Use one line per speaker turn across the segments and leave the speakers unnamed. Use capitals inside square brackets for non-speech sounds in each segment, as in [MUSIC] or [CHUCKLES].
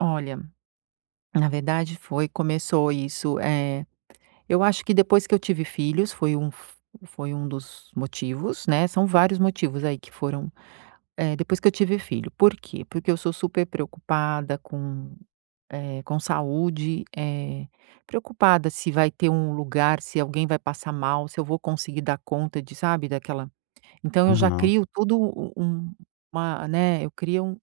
Olha, na verdade foi começou isso, eh, eu acho que depois que eu tive filhos foi um f foi um dos motivos, né, são vários motivos aí que foram, eh, depois que eu tive filho, por quê? Porque eu sou super preocupada com, eh, com saúde, eh, preocupada se vai ter um lugar, se alguém vai passar mal, se eu vou conseguir dar conta de sabe, daquela então eu já
Aham.
crio todo um uma, né, eu crio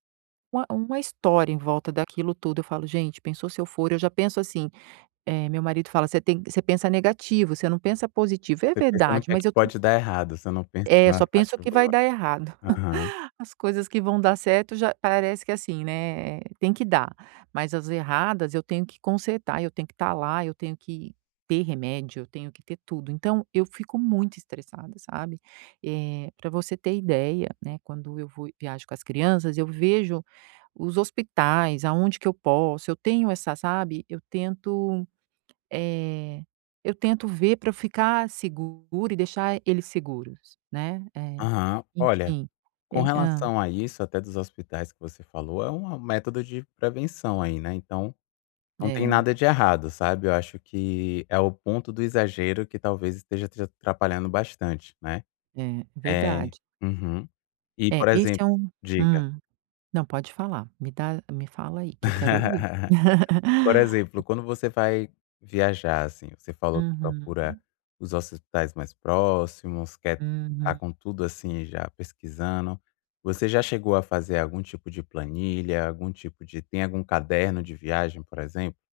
uma uma história em volta daquilo tudo. Eu falo: "Gente, pensou se eu for" Eu já penso assim, eh, meu marido fala: "Você tem você pensa negativo, você não pensa positivo". E é
Você pensa no
verdade,
que é
mas
que
eu tam
pode dar errado, você não pensa
É, eu
na
só
parte
penso que vai
boa.
dar errado,
Aham.
[CHUCKLES] as coisas que vão dar certo já parece que assim, né, tem que dar, mas as erradas eu tenho que consertar, eu tenho que estar lá, eu tenho que ter remédio, eu tenho que ter tudo, então eu fico muito estressada, sabe. Eh, pra você ter ideia, né, quando eu vou e viajo com as crianças, eu vejo os hospitais aonde que eu posso eu tenho essa, sabe, eu tento, eh, eu tento ver pra eu ficar seguro e deixar ele seguros, né, eh,
Aham. Olha,
enfim.
com
Eh hã.
relação a isso, até dos hospitais que você falou, é um método de prevenção aí, né. Então, não tem
É.
nada de errado, sabe, eu acho que é o ponto do exagero que talvez esteja te atrapalhando bastante, né.
É,
É
verdade.
uhum. E, por
É, esse
exemplo
é um
diga.
hum. Não, pode falar me dá me fala aí que eu quero ouvir.
[LAUGHS] Por exemplo,
[CHUCKLES]
quando você vai viajar, assim, você falou que procura
Uhum.
os hospitais mais próximos, quer estar
Uhum.
com tudo, assim, já pesquisando, você já chegou a fazer algum tipo de planilha, algum tipo de tem algum caderno de viagem, por exemplo?